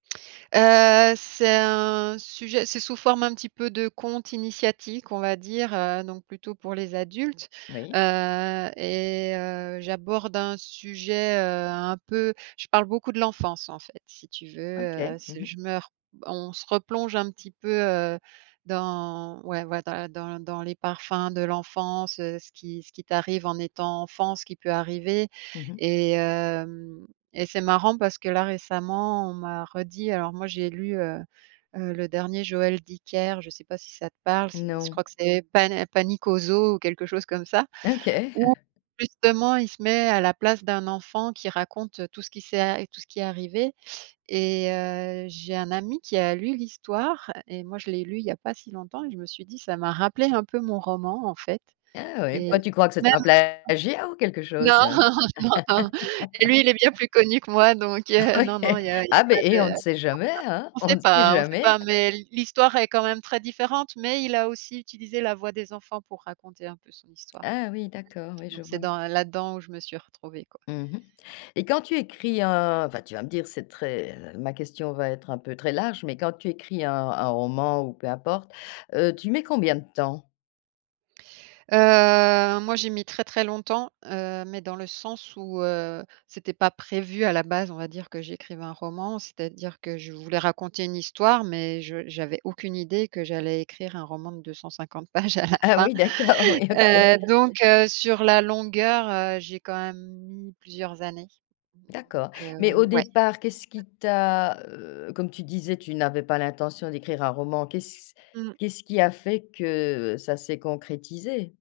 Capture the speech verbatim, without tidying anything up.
Heu, c'est un sujet c'est sous forme un petit peu de conte initiatique, on va dire, heu, donc plutôt pour les adultes. Oui. Heu, et heu, j'aborde un sujet, heu, un peu je parle beaucoup de l'enfance, en fait, si tu veux. Heu, OK. Mmh c'est mh. je meur on se replonge un petit peu, heu, dans ouais, ouais, dans la dans dans les parfums de l'enfance, heu, ce qui ce qui, t'arrive en étant enfant, ce qui peut arriver, Mmh mh. et hem, et c'est marrant parce que là, récemment, on m'a redit, alors moi j'ai lu, heu heu, le dernier Joël Dicker, je sais pas si ça te parle? C'est je Non. crois que c'est pané Panique au zoo ou quelque chose comme ça. OK. Où justement il se met à la place d'un enfant qui raconte tout ce qui s'est a tout ce qui est arrivé, et heu, j'ai un ami qui a lu l'histoire, et moi, je l'ai lu il y a pas si longtemps, et je me suis dit ça m'a rappelé un peu mon roman, en fait, Ah oui. et Bah, tu crois que même c'est un [unintelligible] plagiat, ou quelque non! chose? Non, non, lui, il est bien plus connu que moi, donc Ah non, oui, non, eh, il y a il y a ah, beh, pas eh, on ne de [unintelligible] sait jamais, hein? on On sait ne sait pas on sait jamais. pas, mais l'histoire est quand même très différente, mais il a aussi utilisé la voix des enfants pour raconter un peu son histoire, Ah oui, d'accord, oui, je donc c'est vois. dans là-dedans où je me suis retrouvée, quoi. Mmh mh, et quand tu écris un enfin, tu vas me dire, c'est très ma question va être un peu très large, mais quand tu écris un un roman ou peu importe, heu, tu mets combien de temps? Heu, moi, j'ai mis très, très longtemps. Heu, mais dans le sens où, heu, c'était pas prévu à la base on va dire que j'écrive un roman. C'est-à-dire que je voulais raconter une histoire mais je j'avais aucune idée que j'allais écrire un roman de deux cent cinquante pages à la Ah fin. oui, d'accord, oui, OK. Heu, donc heu, sur la longueur, heu, j'ai quand même mis plusieurs années, donc D'accord, heu, mais au ouais. départ, qu'est-ce qui t'a, heu, comme tu disais, tu n'avais pas l'intention d'écrire un roman? Qu'est-ce Mmh. qu'est ce qui a fait que ça s'est concrétisé?